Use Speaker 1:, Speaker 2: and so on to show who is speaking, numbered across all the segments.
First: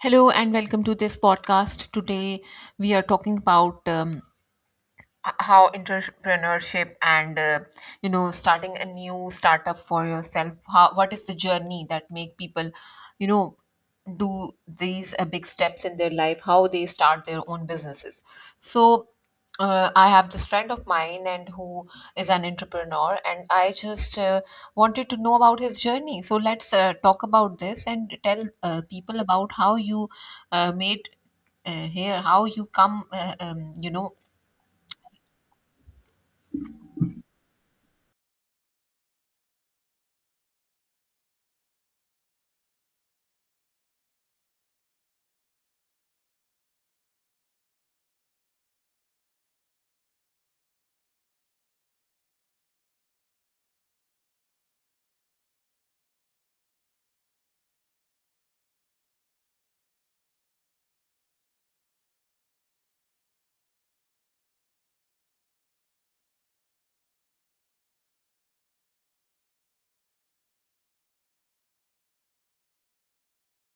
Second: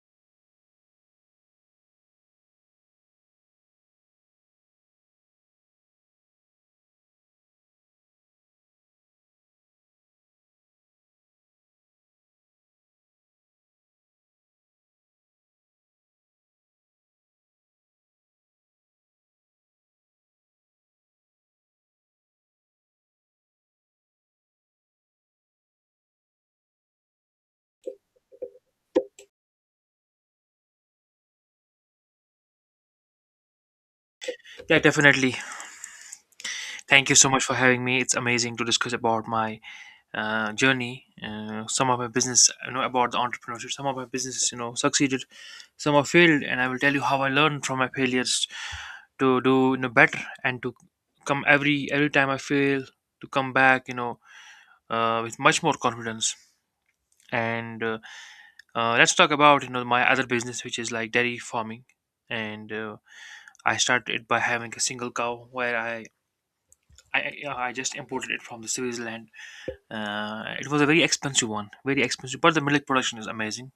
Speaker 1: Hello and welcome to this podcast. Today we are talking about how entrepreneurship and starting a new startup for yourself, how, what is the journey that make people you know do these big steps in their life, how they start their own businesses. So I have this friend of mine and who is an entrepreneur, and I just wanted to know about his journey. So let's talk about this and tell people about how you made here, how you come
Speaker 2: Yeah, definitely. Thank you so much for having me. It's amazing to discuss about my journey. Some of my business, you know, about the entrepreneurship. Some of my businesses, you know, succeeded. Some have failed, and I will tell you how I learned from my failures to do better, and to come every time I fail to come back, with much more confidence. And Let's talk about my other business, which is like dairy farming. And I started by having a single cow where I just imported it from the Switzerland. It was a very expensive one, very expensive, but the milk production is amazing.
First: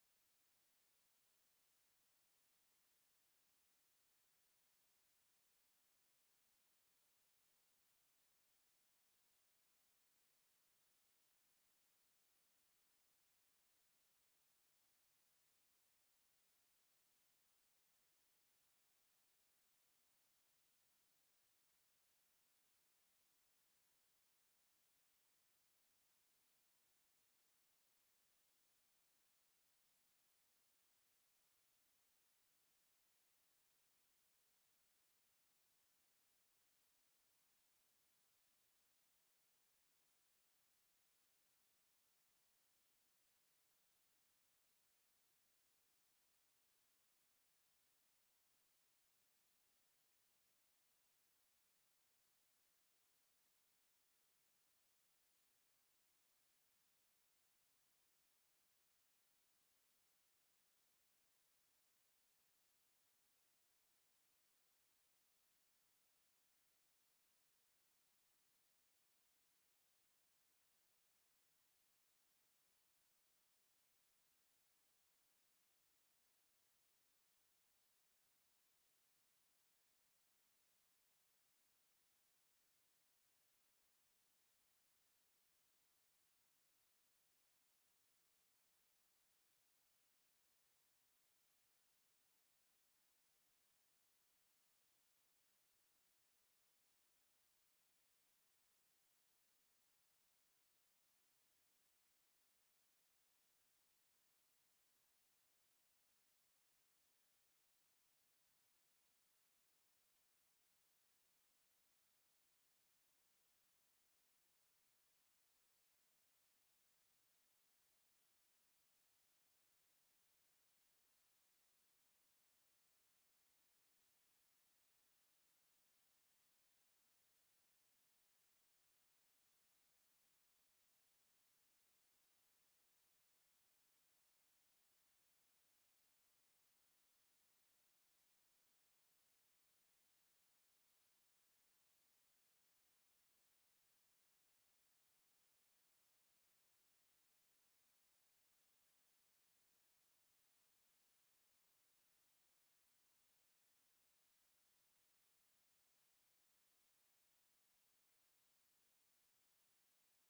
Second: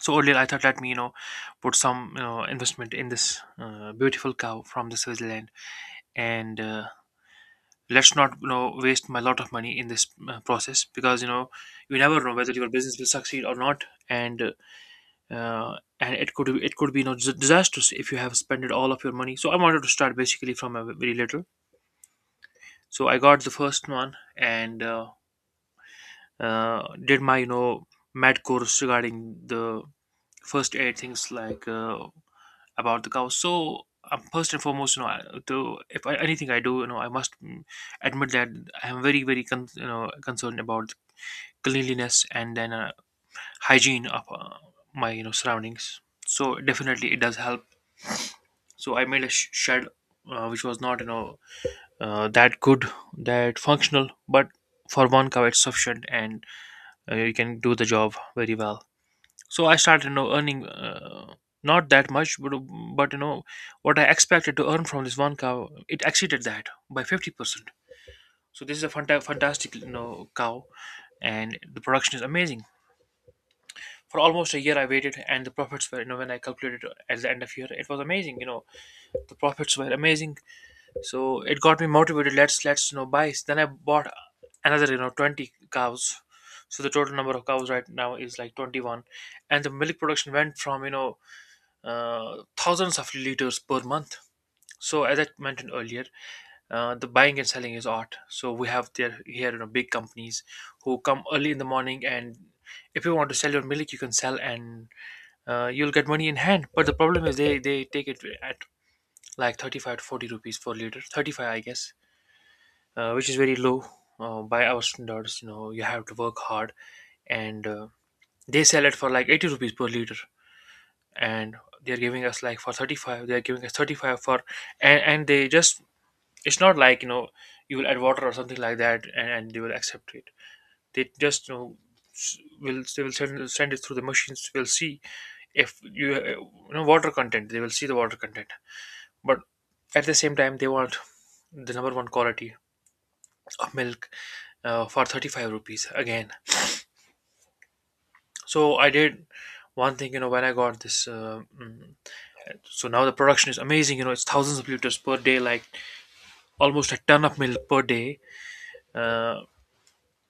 Speaker 2: So earlier I thought, let me put some investment in this beautiful cow from the Switzerland, and let's not waste my lot of money in this process, because you never know whether your business will succeed or not, and uh, and it could be disastrous if you have spent all of your money. So I wanted to start basically from a very little. So I got the first one and, did my med course regarding the first aid things like about the cow. So first and foremost I, to if I, anything I do I must admit that I am very very concerned about cleanliness, and then hygiene of my surroundings. So definitely it does help. So I made a shed, which was not that good, that functional, but for one cow it's sufficient. And you can do the job very well. So I started earning, not that much, but what I expected to earn from this one cow, it exceeded that by 50%. So this is a fantastic cow, and the production is amazing. For almost a year I waited, and the profits were, when I calculated at the end of year, it was amazing, you know. The profits were amazing. So it got me motivated. Let's buy, then I bought another 20 cows. So the total number of cows right now is like 21, and the milk production went from thousands of liters per month. So as I mentioned earlier, the buying and selling is art. So we have there here big companies who come early in the morning, and if you want to sell your milk, you can sell, and you'll get money in hand. But the problem is they take it at like 35 to 40 rupees per liter, 35 I guess, which is very low, by our standards. You know, you have to work hard, and they sell it for like 80 rupees per liter, and they are giving us like for 35. They are giving us 35 for, and they just, it's not like you will add water or something like that, and they will accept it. They just s- will they will send it through the machines. Will see if you you know water content. They will see the water content, but at the same time they want the number one quality of milk, for 35 rupees again. So I did one thing, you know, when I got this. So now the production is amazing. You know, it's thousands of liters per day, like almost a ton of milk per day. Uh,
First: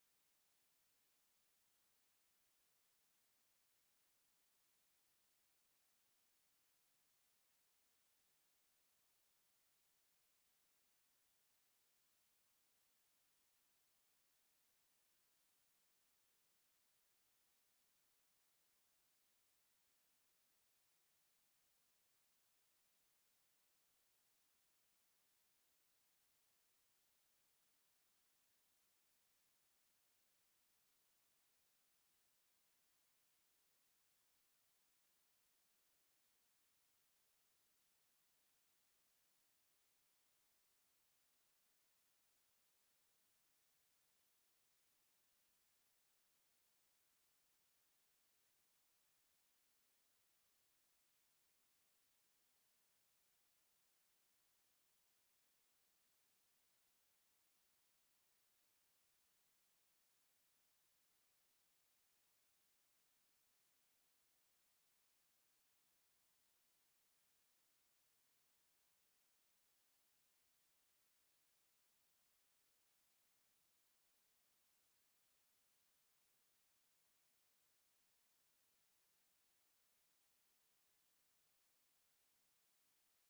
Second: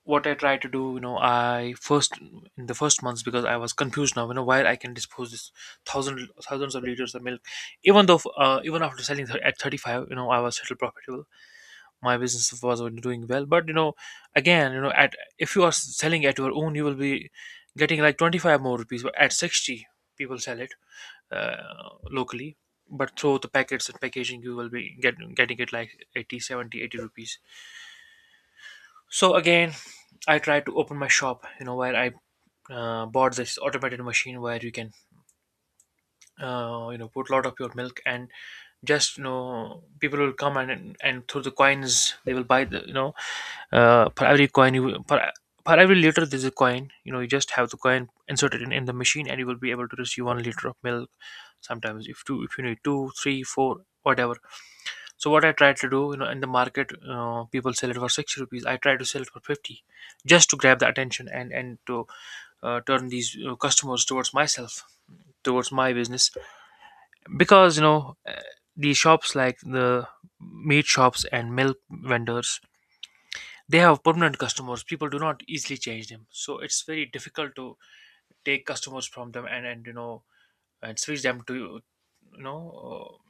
Speaker 2: what I tried to do, you know, I first, in the first months, because I was confused now, you know, why I can dispose this thousands of liters of milk, even though even after selling at 35, you know, I was still profitable. My business was doing well, but again, at, if you are selling at your own, you will be getting like 25 more rupees. But at 60, people sell it locally, but through the packets and packaging you will be getting it like 80, 70, 80 rupees. So again I tried to open my shop, where I bought this automated machine where you can put a lot of your milk. And just people will come and through the coins they will buy the per every coin you, per, per every liter there's a coin, you just have the coin inserted in the machine, and you will be able to receive 1 liter of milk. Sometimes if two, if you need 2, 3, 4, whatever. So what I tried to do, you know, in the market, people sell it for 60 rupees. I try to sell it for 50, just to grab the attention and to turn these customers towards myself, towards my business. Because you know, the shops like the meat shops and milk vendors, they have permanent customers. People do not easily change them, so it's very difficult to take customers from them, and and switch them to know uh,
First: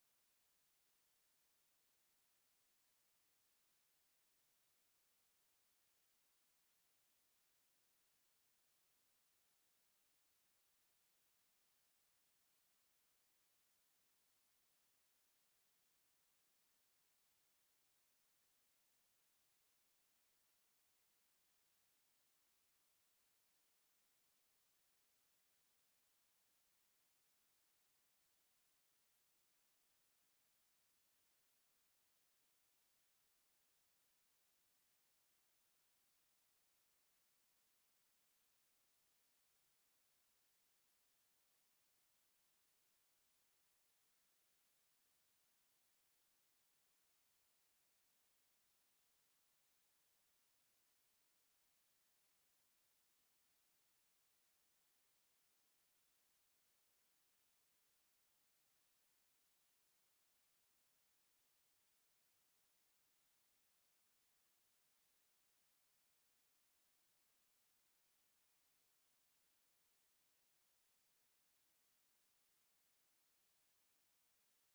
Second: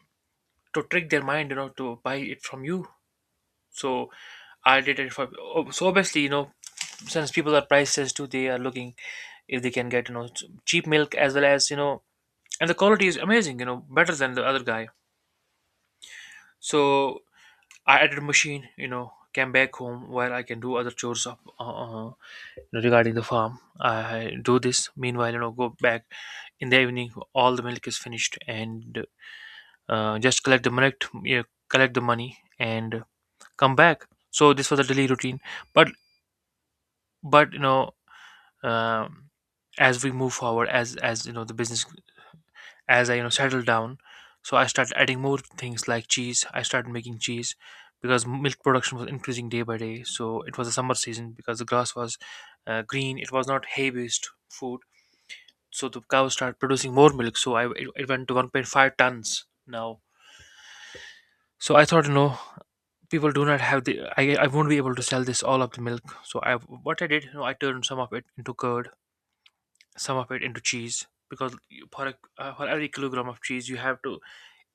Speaker 2: to trick their mind, you know, to buy it from you. So I did it for, oh, so obviously since people are price sensitive too, they are looking if they can get cheap milk, as well as and the quality is amazing, better than the other guy. So I added machine, came back home where I can do other chores of, regarding the farm. I do this, meanwhile, go back in the evening, all the milk is finished, and just collect the money, you know, collect the money and come back. So this was a daily routine, but but um, as we move forward, as the business, as I settle down. So I started adding more things like cheese. I started making cheese because milk production was increasing day by day. So it was a summer season, because the grass was green, it was not hay based food, so the cows started producing more milk. So it went to 1.5 tons now. So I thought people do not have the, I won't be able to sell this all of the milk. So I, what I did, I turned some of it into curd, some of it into cheese, because for every kilogram of cheese, you have to,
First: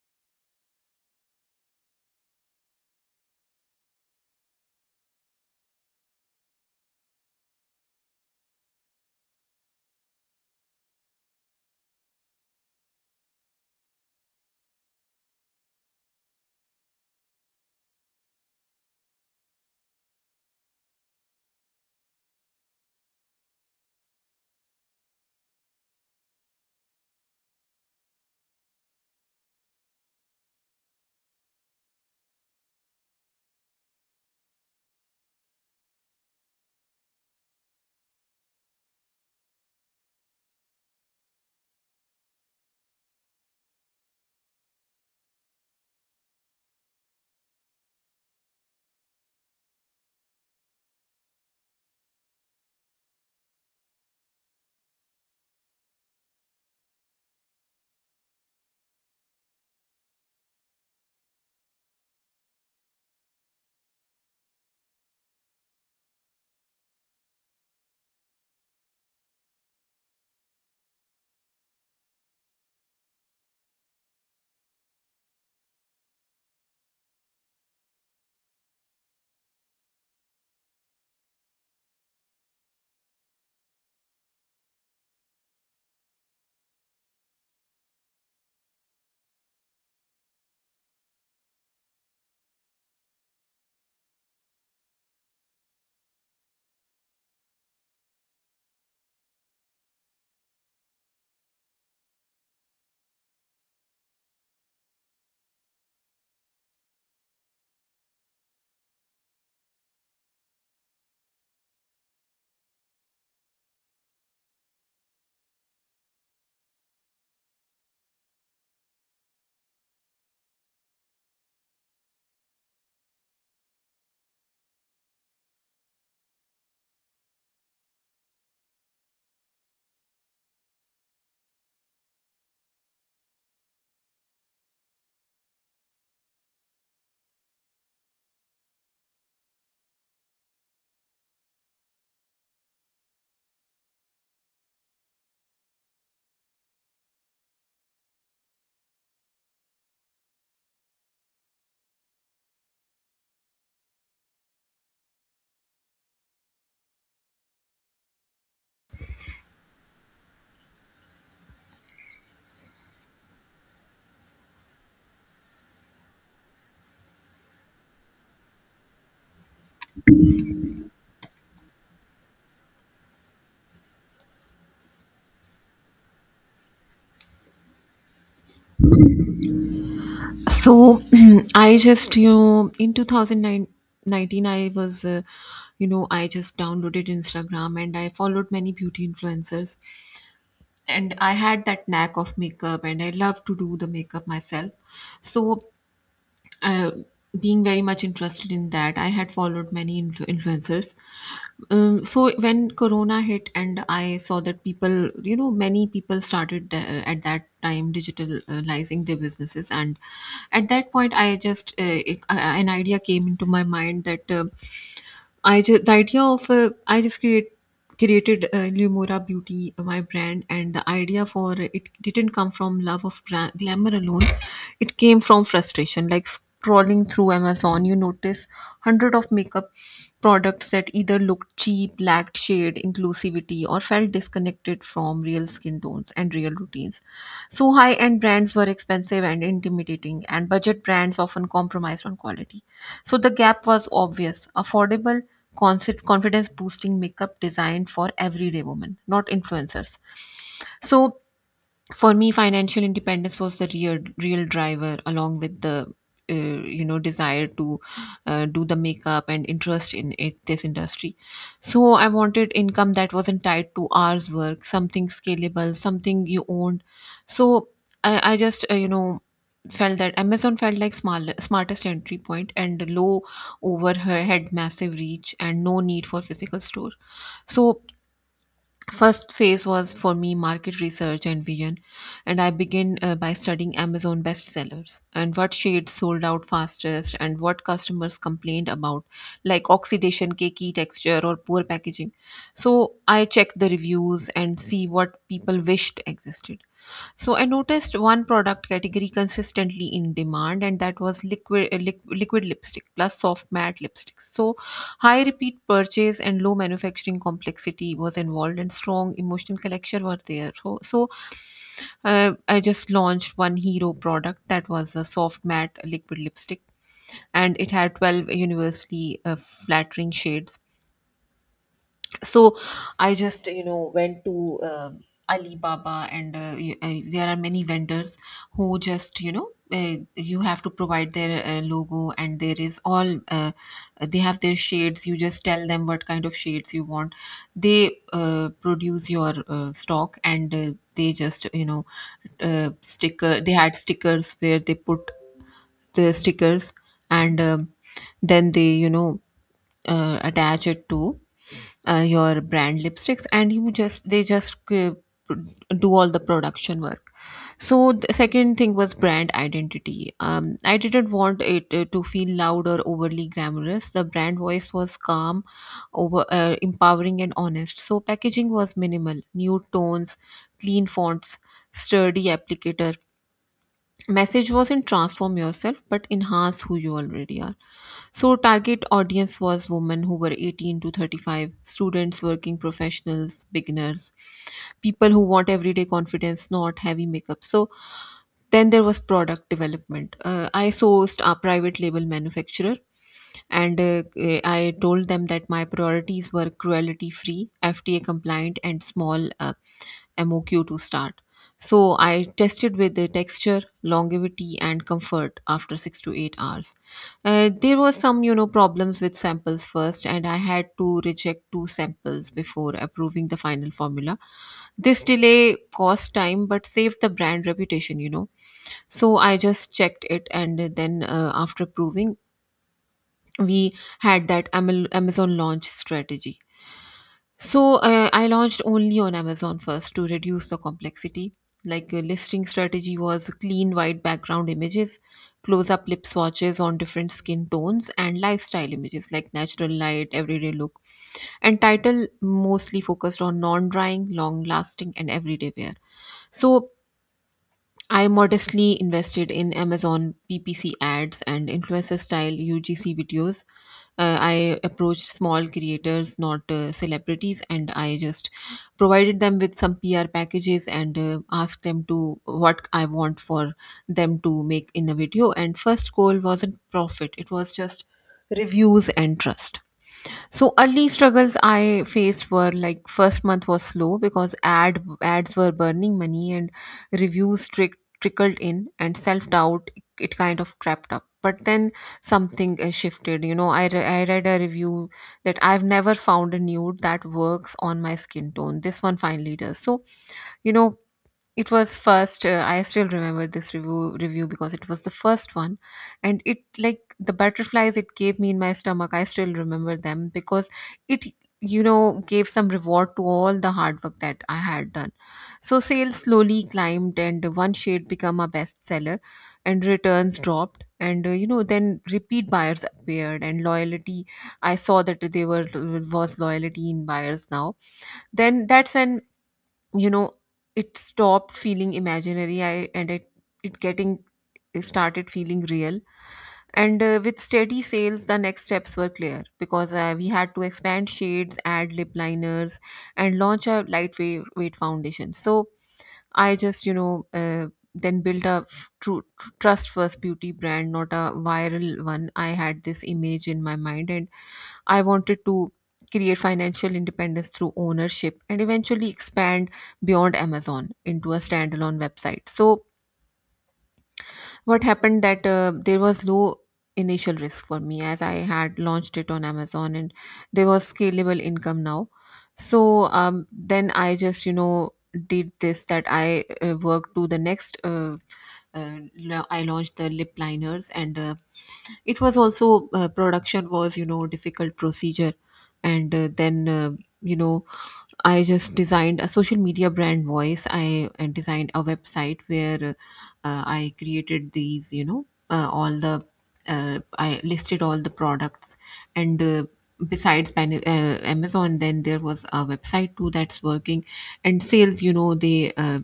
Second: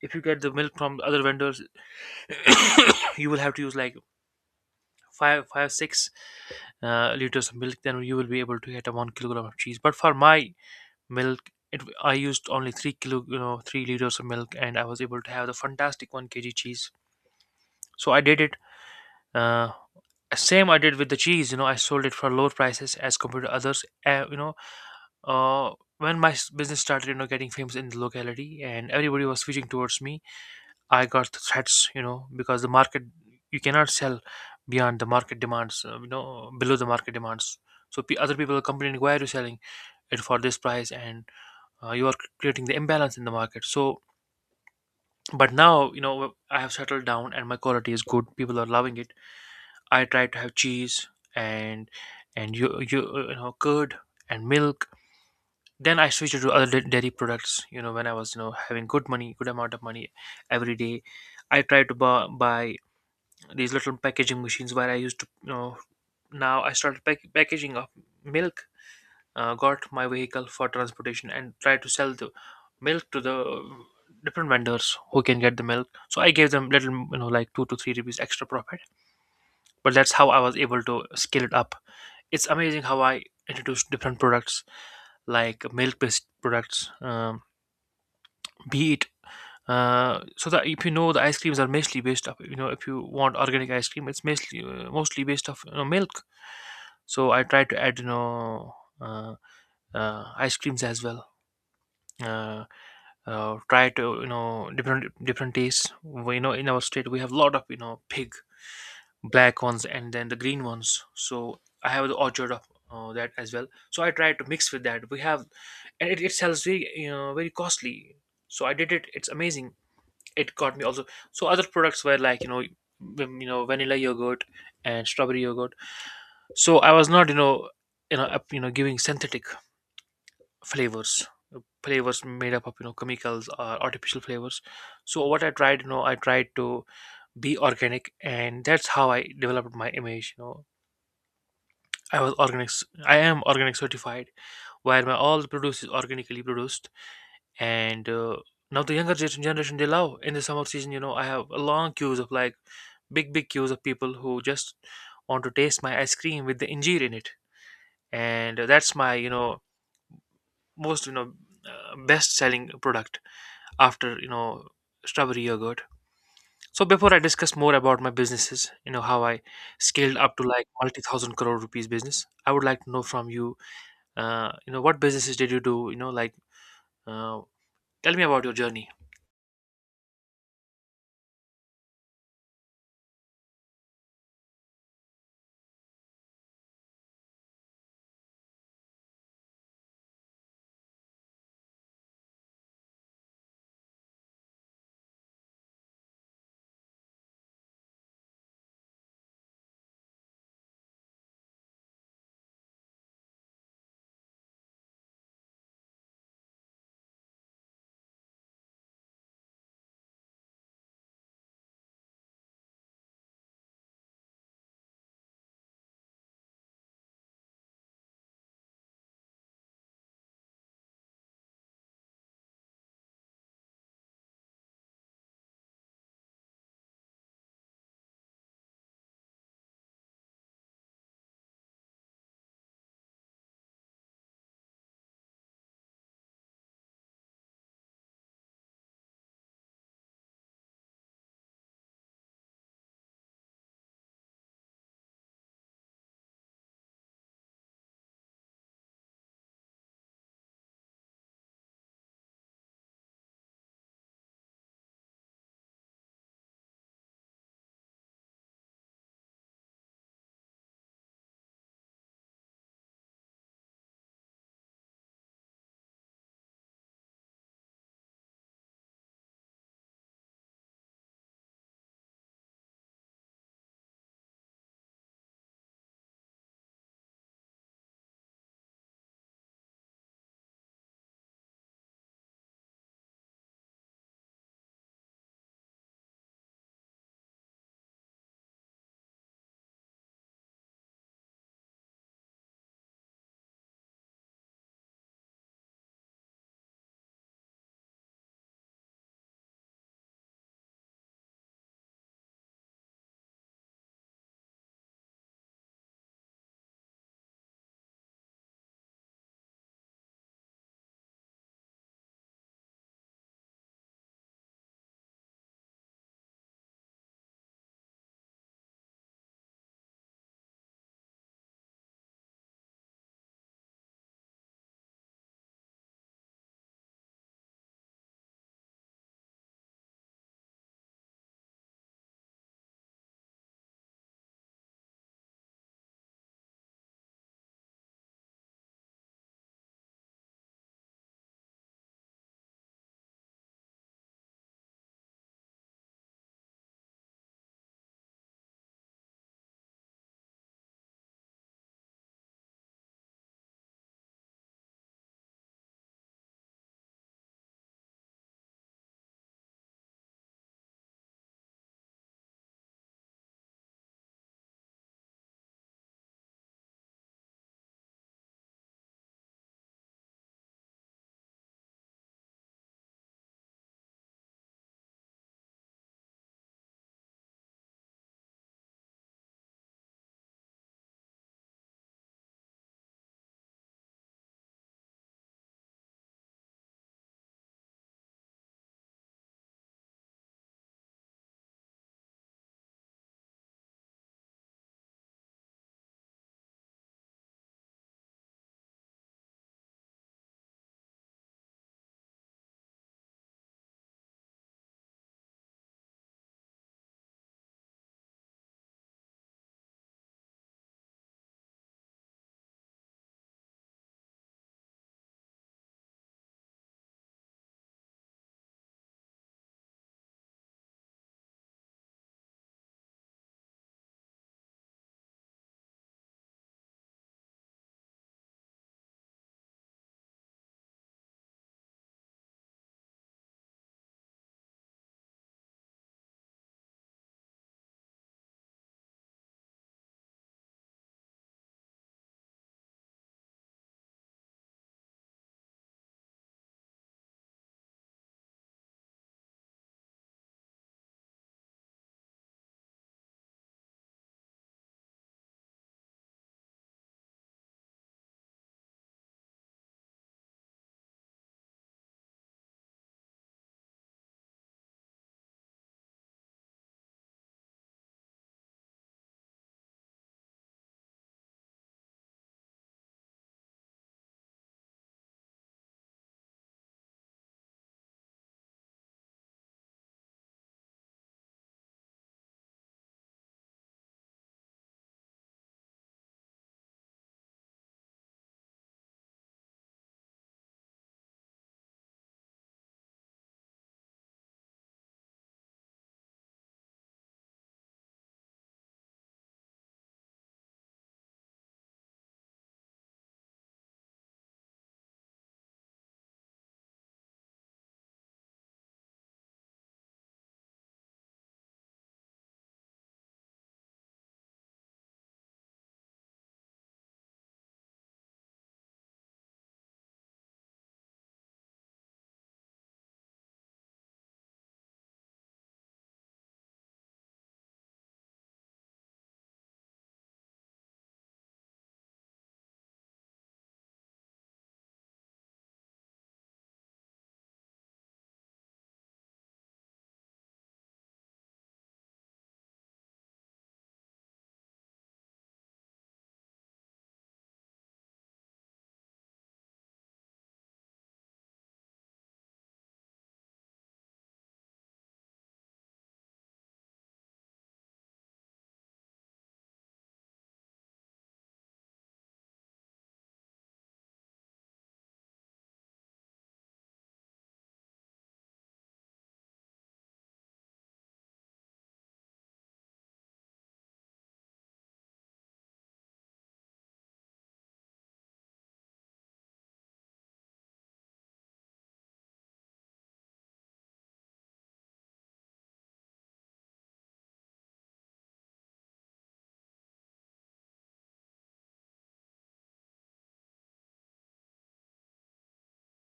Speaker 2: if you get the milk from the other vendors you will have to use like five six liters of milk, then you will be able to get a 1 kilogram of cheese. But for my milk I used only 3 kilo , 3 liters of milk, and I was able to have the fantastic 1 kg cheese. So I did it. uh, Same I did with the cheese, I sold it for lower prices as compared to others Uh, when my business started, you know, getting famous in the locality and everybody was switching towards me, I got the threats, you know, because the market, you cannot sell beyond the market demands, below the market demands. So other people are complaining, why are you selling it for this price? And you are creating the imbalance in the market. So, but now, you know, I have settled down and my quality is good. People are loving it. I try to have cheese and, and curd and milk. Then I switched to other dairy products, when I was having good money, good amount of money every day. I tried to buy these little packaging machines where I used to. Now I started packaging of milk. Got my vehicle for transportation and tried to sell the milk to the different vendors who can get the milk, so I gave them little, like 2 to 3 rupees extra profit. But that's how I was able to scale it up. It's amazing how I introduced different products like milk based products, be it. So that if you know the ice creams are mostly based up. If you want organic ice cream, it's mostly based off, milk. So I try to add, uh, ice creams as well. uh, Try to, different tastes, we, in our state we have a lot of, pig, black ones and then the green ones. So I have the orchard of, that as well, so I try to mix with that we have. And it sells very, very costly. So I did it. It's amazing. It got me also. So other products were like, vanilla yogurt and strawberry yogurt. So I was not, you know you know up, you know giving synthetic flavors, flavors made up of, chemicals or artificial flavors. So what I tried, I tried to be organic, and that's how I developed my image. I was organic. I am organic certified, where my all the produce is organically produced. And now the younger generation, they love. In the summer season, I have a long queues of like big queues of people who just want to taste my ice cream with the injera in it. And that's my, most, best selling product after, strawberry yogurt. So before I discuss more about my businesses, how I scaled up to like multi thousand crore rupees business, I would like to know from you. You know What businesses did you do, uh, tell me about your journey.
Speaker 1: So I just in 2019 I was I just downloaded Instagram and I followed many beauty influencers, and I had that knack of makeup and I love to do the makeup myself. So, uh, being very much interested in that, I had followed many influencers. So when corona hit and I saw that people, many people started at that time digitalizing their businesses, and at that point I just an idea came into my mind that, I just the idea of I just create created Lumora Beauty, my brand, and the idea for it didn't come from love of glamour alone. It came from frustration. Like scrolling through Amazon, you notice hundred of makeup products that either looked cheap, lacked shade inclusivity, or felt disconnected from real skin tones and real routines. So high end brands were expensive and intimidating, and budget brands often compromised on quality. So the gap was obvious: affordable, confidence boosting makeup designed for everyday women, not influencers. So for me, financial independence was the real driver, along with the desire to do the makeup and interest in it, this industry. So I wanted income that wasn't tied to hours work, something scalable, something you owned. So I just you know felt that Amazon felt like small, smartest entry point, and low overhead, massive reach, and no need for physical store. So first phase was for me market research and vision, and I began by studying Amazon bestsellers and what shades sold out fastest and what customers complained about, like oxidation, cakey texture, or poor packaging. So I checked the reviews and see what people wished existed. So I noticed one product category consistently in demand, and that was liquid liquid lipstick plus soft matte lipsticks. So high repeat purchase and low manufacturing complexity was involved, and strong emotional collection were there. So, I just launched one hero product that was a soft matte liquid lipstick, and it had 12 universally flattering shades. So I just went to Alibaba, and there are many vendors who, just you know you have to provide their logo, and there is all they have their shades, you just tell them what kind of shades you want. They produce your stock, and they just you know sticker they had stickers where they put the stickers, and um, then they, attach it to your brand lipsticks, and you just they just do all the production work. So the second thing was brand identity. I didn't want it to feel loud or overly glamorous. The brand voice was calm, over empowering, and honest. So packaging was minimal nude tones, clean fonts, sturdy applicator. Message wasn't transform yourself, but enhance who you already are. So target audience was women who were 18 to 35, students, working professionals, beginners, people who want everyday confidence, not heavy makeup. So then there was product development. I sourced a private label manufacturer, and I told them that my priorities were cruelty free, FDA compliant, and small MOQ to start. So I tested with the texture, longevity, and comfort after 6 to 8 hours. There were some, you know, problems with samples first, and I had to reject two samples before approving the final formula. This delay cost time but saved the brand reputation, you know. So I just checked it, and then after approving, we had that Amazon launch strategy. So I launched only on Amazon first to reduce the complexity. Like a listing strategy was clean white background images, close up lip swatches on different skin tones, and lifestyle images like natural light, everyday look. And title mostly focused on non drying, long lasting, and everyday wear. So I modestly invested in Amazon PPC ads and influencer style UGC videos. I approached small creators, not celebrities, and I just provided them with some PR packages, and asked them to what I want for them to make in a video. And first goal wasn't profit; it was just reviews and trust. So early struggles I faced were like first month was slow because ad ads were burning money, and reviews trick, trickled in, and self doubt, it kind of crept up. But then something shifted. You know, I read a review that I've never found a nude that works on my skin tone. This one finally does. So, you know, it was first. I still remember this review because it was the first one, and it, like the butterflies it gave me in my stomach. I still remember them because it, gave some reward to all the hard work that I had done. So sales slowly climbed, and one shade became a bestseller, and returns dropped, and then repeat buyers appeared, and loyalty. I saw that they were was loyalty in buyers now. Then that's when, you know it stopped feeling imaginary, and it getting it started feeling real. And with steady sales, the next steps were clear, because we had to expand shades, add lip liners, and launch a lightweight weight foundation. So I just you know then built a true trust first beauty brand, not a viral one. I had this image in my mind, and I wanted to create financial independence through ownership and eventually expand beyond Amazon into a standalone website. So what happened that there was low initial risk for me as I had launched it on Amazon, and there was scalable income now. So, then I just, you know, did this that I worked to the next. I launched the lip liners, and it was also production was, you know, difficult procedure. And then you know I just designed a social media brand voice. I designed a website where I created these, you know all the I listed all the products. And besides Amazon, then there was a website too that's working, and sales, you know, they uh,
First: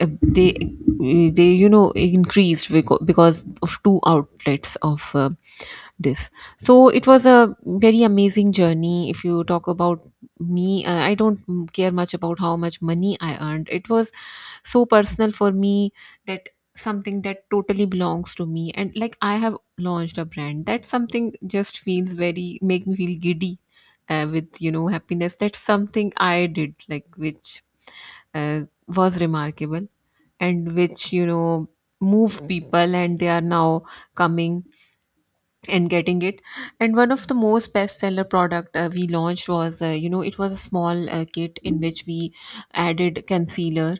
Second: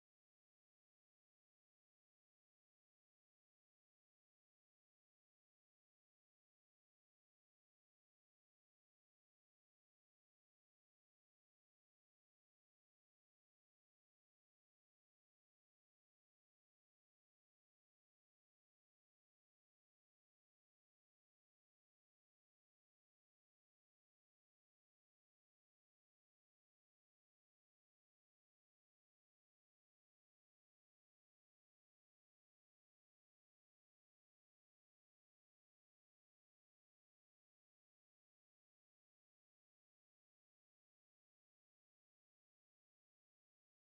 Speaker 1: uh, they uh, they, you know, increased, because of two outlets of this. So it was a very amazing journey. If you talk about me, I don't care much about how much money I earned. It was so personal for me, that something that totally belongs to me, and like, I have launched a brand that something just feels, very make me feel giddy with, you know, happiness. That's something I did, like, which uh, was remarkable, and which, you know, move people, and they are now coming and getting it. And one of the most bestseller product we launched was, it was a small kit in which we added concealer,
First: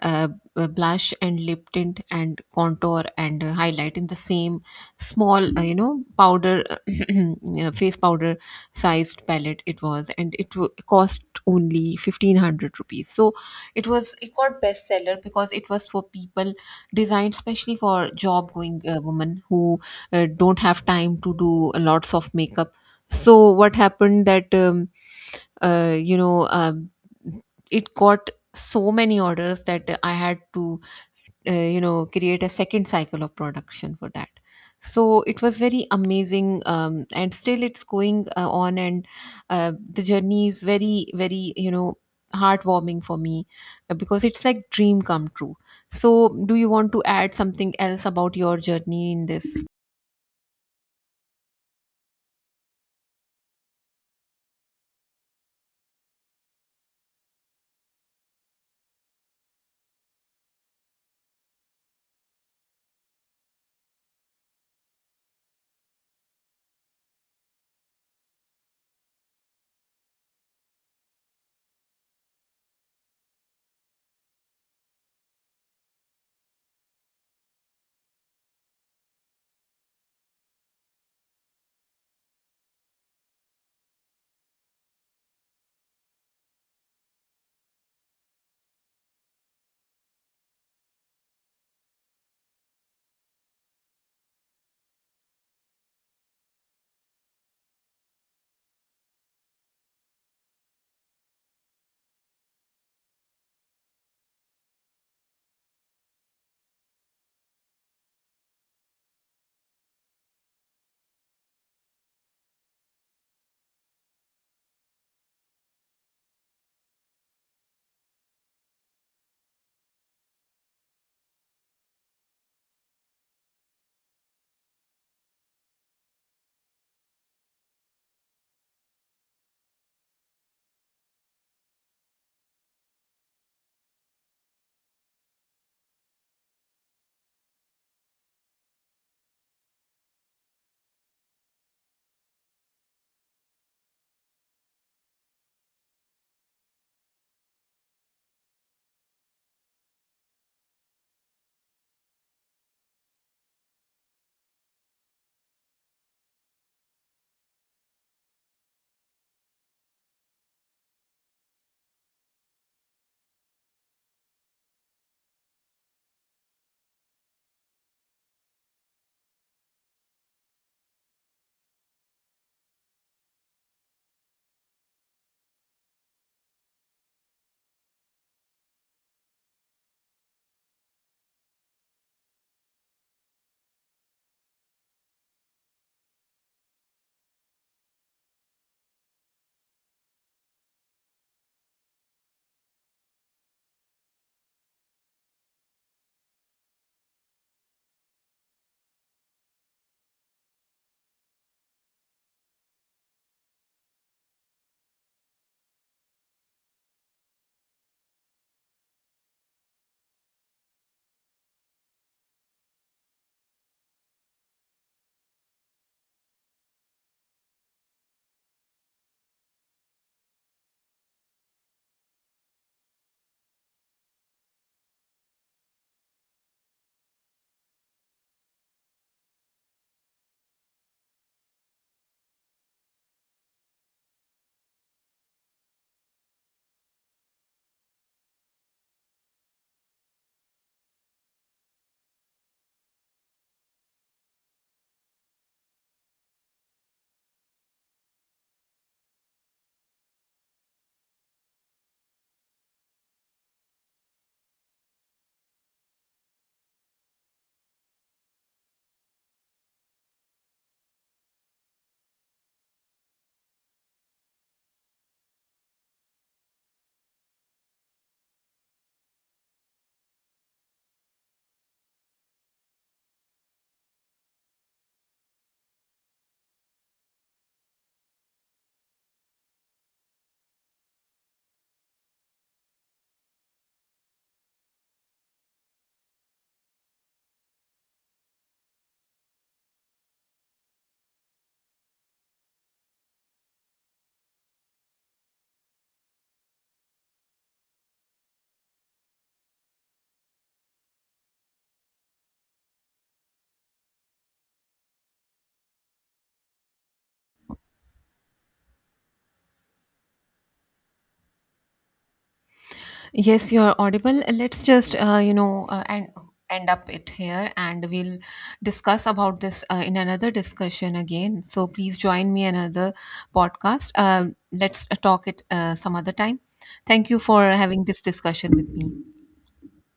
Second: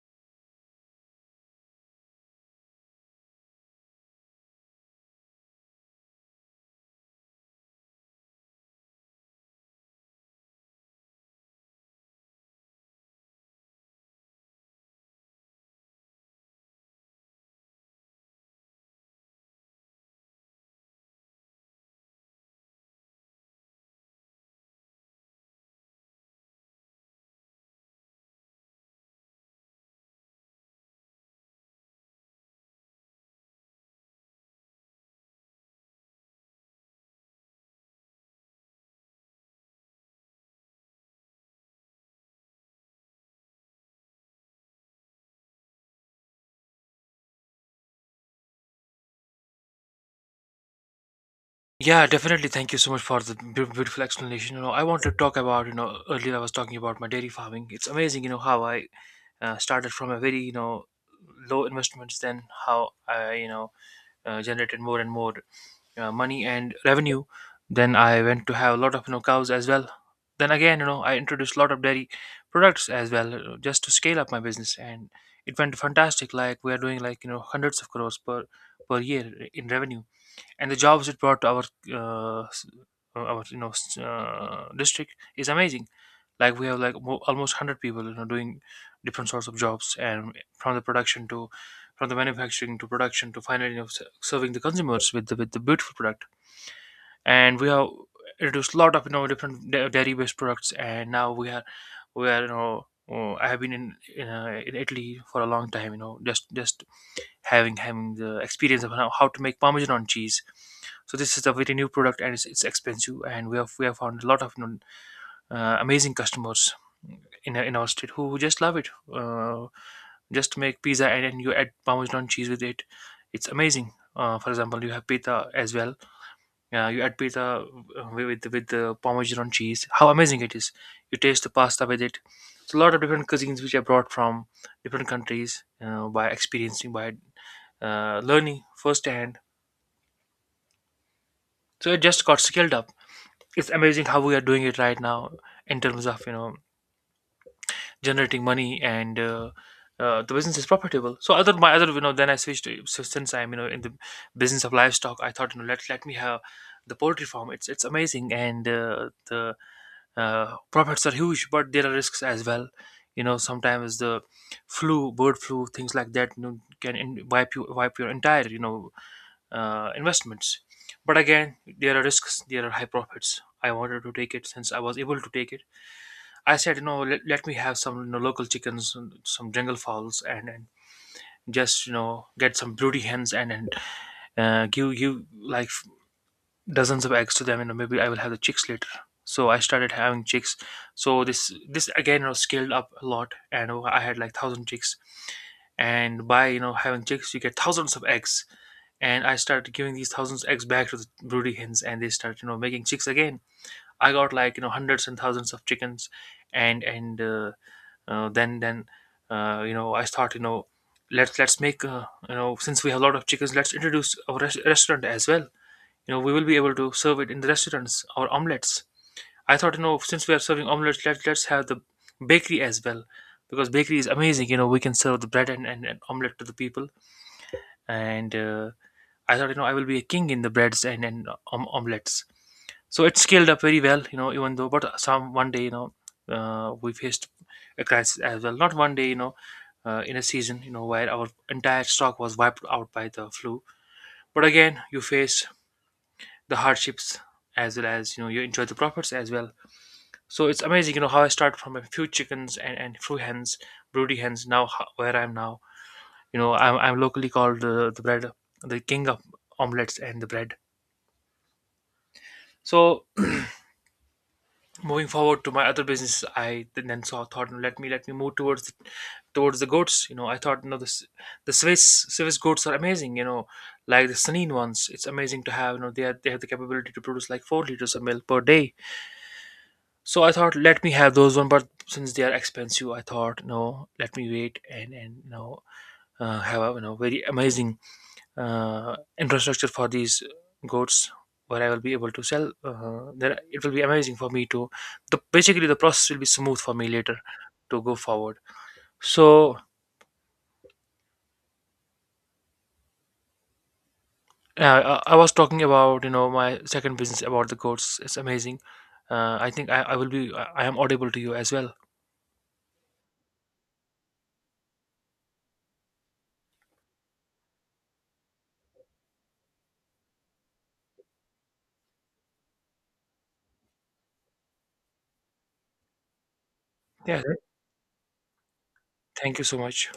Speaker 1: uh, blush, and lip tint, and contour, and highlight in the same small powder face powder sized palette it was, and it cost only 1,500 rupees. So it was, it got bestseller because it was for people designed especially for job going women who don't have time to do lots of makeup. So what happened that, uh, you know um, it got so many orders that I had to, create a second cycle of production for that. So it was very amazing. And still it's going on, and the journey is very, very, you know, heartwarming for me, because it's like dream come true. So, do you want to add something else about your journey in this?
Speaker 2: Yeah, definitely. Thank you so much for the beautiful explanation. I want to talk about, earlier I was talking about my dairy farming. It's amazing, how I started from a very, low investments, then how I, generated more and more money and revenue. Then I went to have a lot of, cows as well. Then again, I introduced a lot of dairy products as well, just to scale up my business, and it went fantastic. Like we are doing like, hundreds of crores per year in revenue, and the jobs it brought to our, uh, s- district is amazing. Like we have like almost 100 people, doing different sorts of jobs, and from the production to, from the manufacturing to production to finally, serving the consumers with the, beautiful product. And we have introduced a lot of, different dairy based products, and now we are, oh, I have been in Italy for a long time, just having the experience of how to make Parmesan cheese. So this is a very new product, and it's expensive, and we have found a lot of, amazing customers in our state who just love it. Just make pizza and then you add Parmesan cheese with it. It's amazing. For example, you have pita as well. Yeah, you add pizza, with the Parmesan cheese. How amazing it is! You taste the pasta with it. So a lot of different cuisines which I brought from different countries, you, by experiencing, by learning firsthand. So it just got scaled up. It's amazing how we are doing it right now in terms of, generating money, and the business is profitable. So other, my other, then I switched so since I'm, in the business of livestock. I thought, let me have the poultry farm. It's amazing. And the profits are huge, but there are risks as well. You know, sometimes the flu, bird flu, things like that, can wipe your entire, investments. But again, there are risks. There are high profits. I wanted to take it since I was able to take it. I said, let me have some, local chickens, and some jungle fowls, and just, get some broody hens, and give like dozens of eggs to them, maybe I will have the chicks later. So I started having chicks. So this again, scaled up a lot, and, I had like 1,000 chicks, and by, having chicks, you get thousands of eggs. And I started giving these thousands of eggs back to the broody hens, and they started, making chicks again. I got, like, hundreds and thousands of chickens. And and uh, uh, then then uh, I thought, let's make, since we have a lot of chickens, let's introduce a restaurant as well. We will be able to serve it in the restaurants or omelets. I thought, since we are serving omelets, let's have the bakery as well. Because bakery is amazing, we can serve the bread and omelet to the people. And I thought, I will be a king in the breads and omelets. So it scaled up very well, even though, but some one day, we faced a crisis as well. Not one day, in a season, where our entire stock was wiped out by the flu. But again, you face the hardships as well as, you enjoy the profits as well. So it's amazing, how I start from a few chickens, and few hens, broody hens, now where I'm now. I'm locally called, the bread, the king of omelets and the bread. So moving forward to my other business, I then saw, thought, "No, let me move towards the goats. I thought, the Swiss goats are amazing, like the Sanin ones. It's amazing to have, they have the capability to produce like 4 liters of milk per day. So I thought, let me have those one, but since they are expensive, I thought, no, let me wait, and, have a, very amazing, infrastructure for these goats, where I will be able to sell. Then it will be amazing for me to. The Basically the process will be smooth for me later to go forward. So, uh, I was talking about, my second business about the goats. It's amazing. I think I will be, I am audible to you as well.
Speaker 1: Yes, you're audible. Let's just, and end up it here, and we'll discuss about this in another discussion again. So please join me another podcast. Let's talk it some other time. Thank you
Speaker 2: Yeah.
Speaker 1: for having this discussion with me.
Speaker 2: Thank you so much.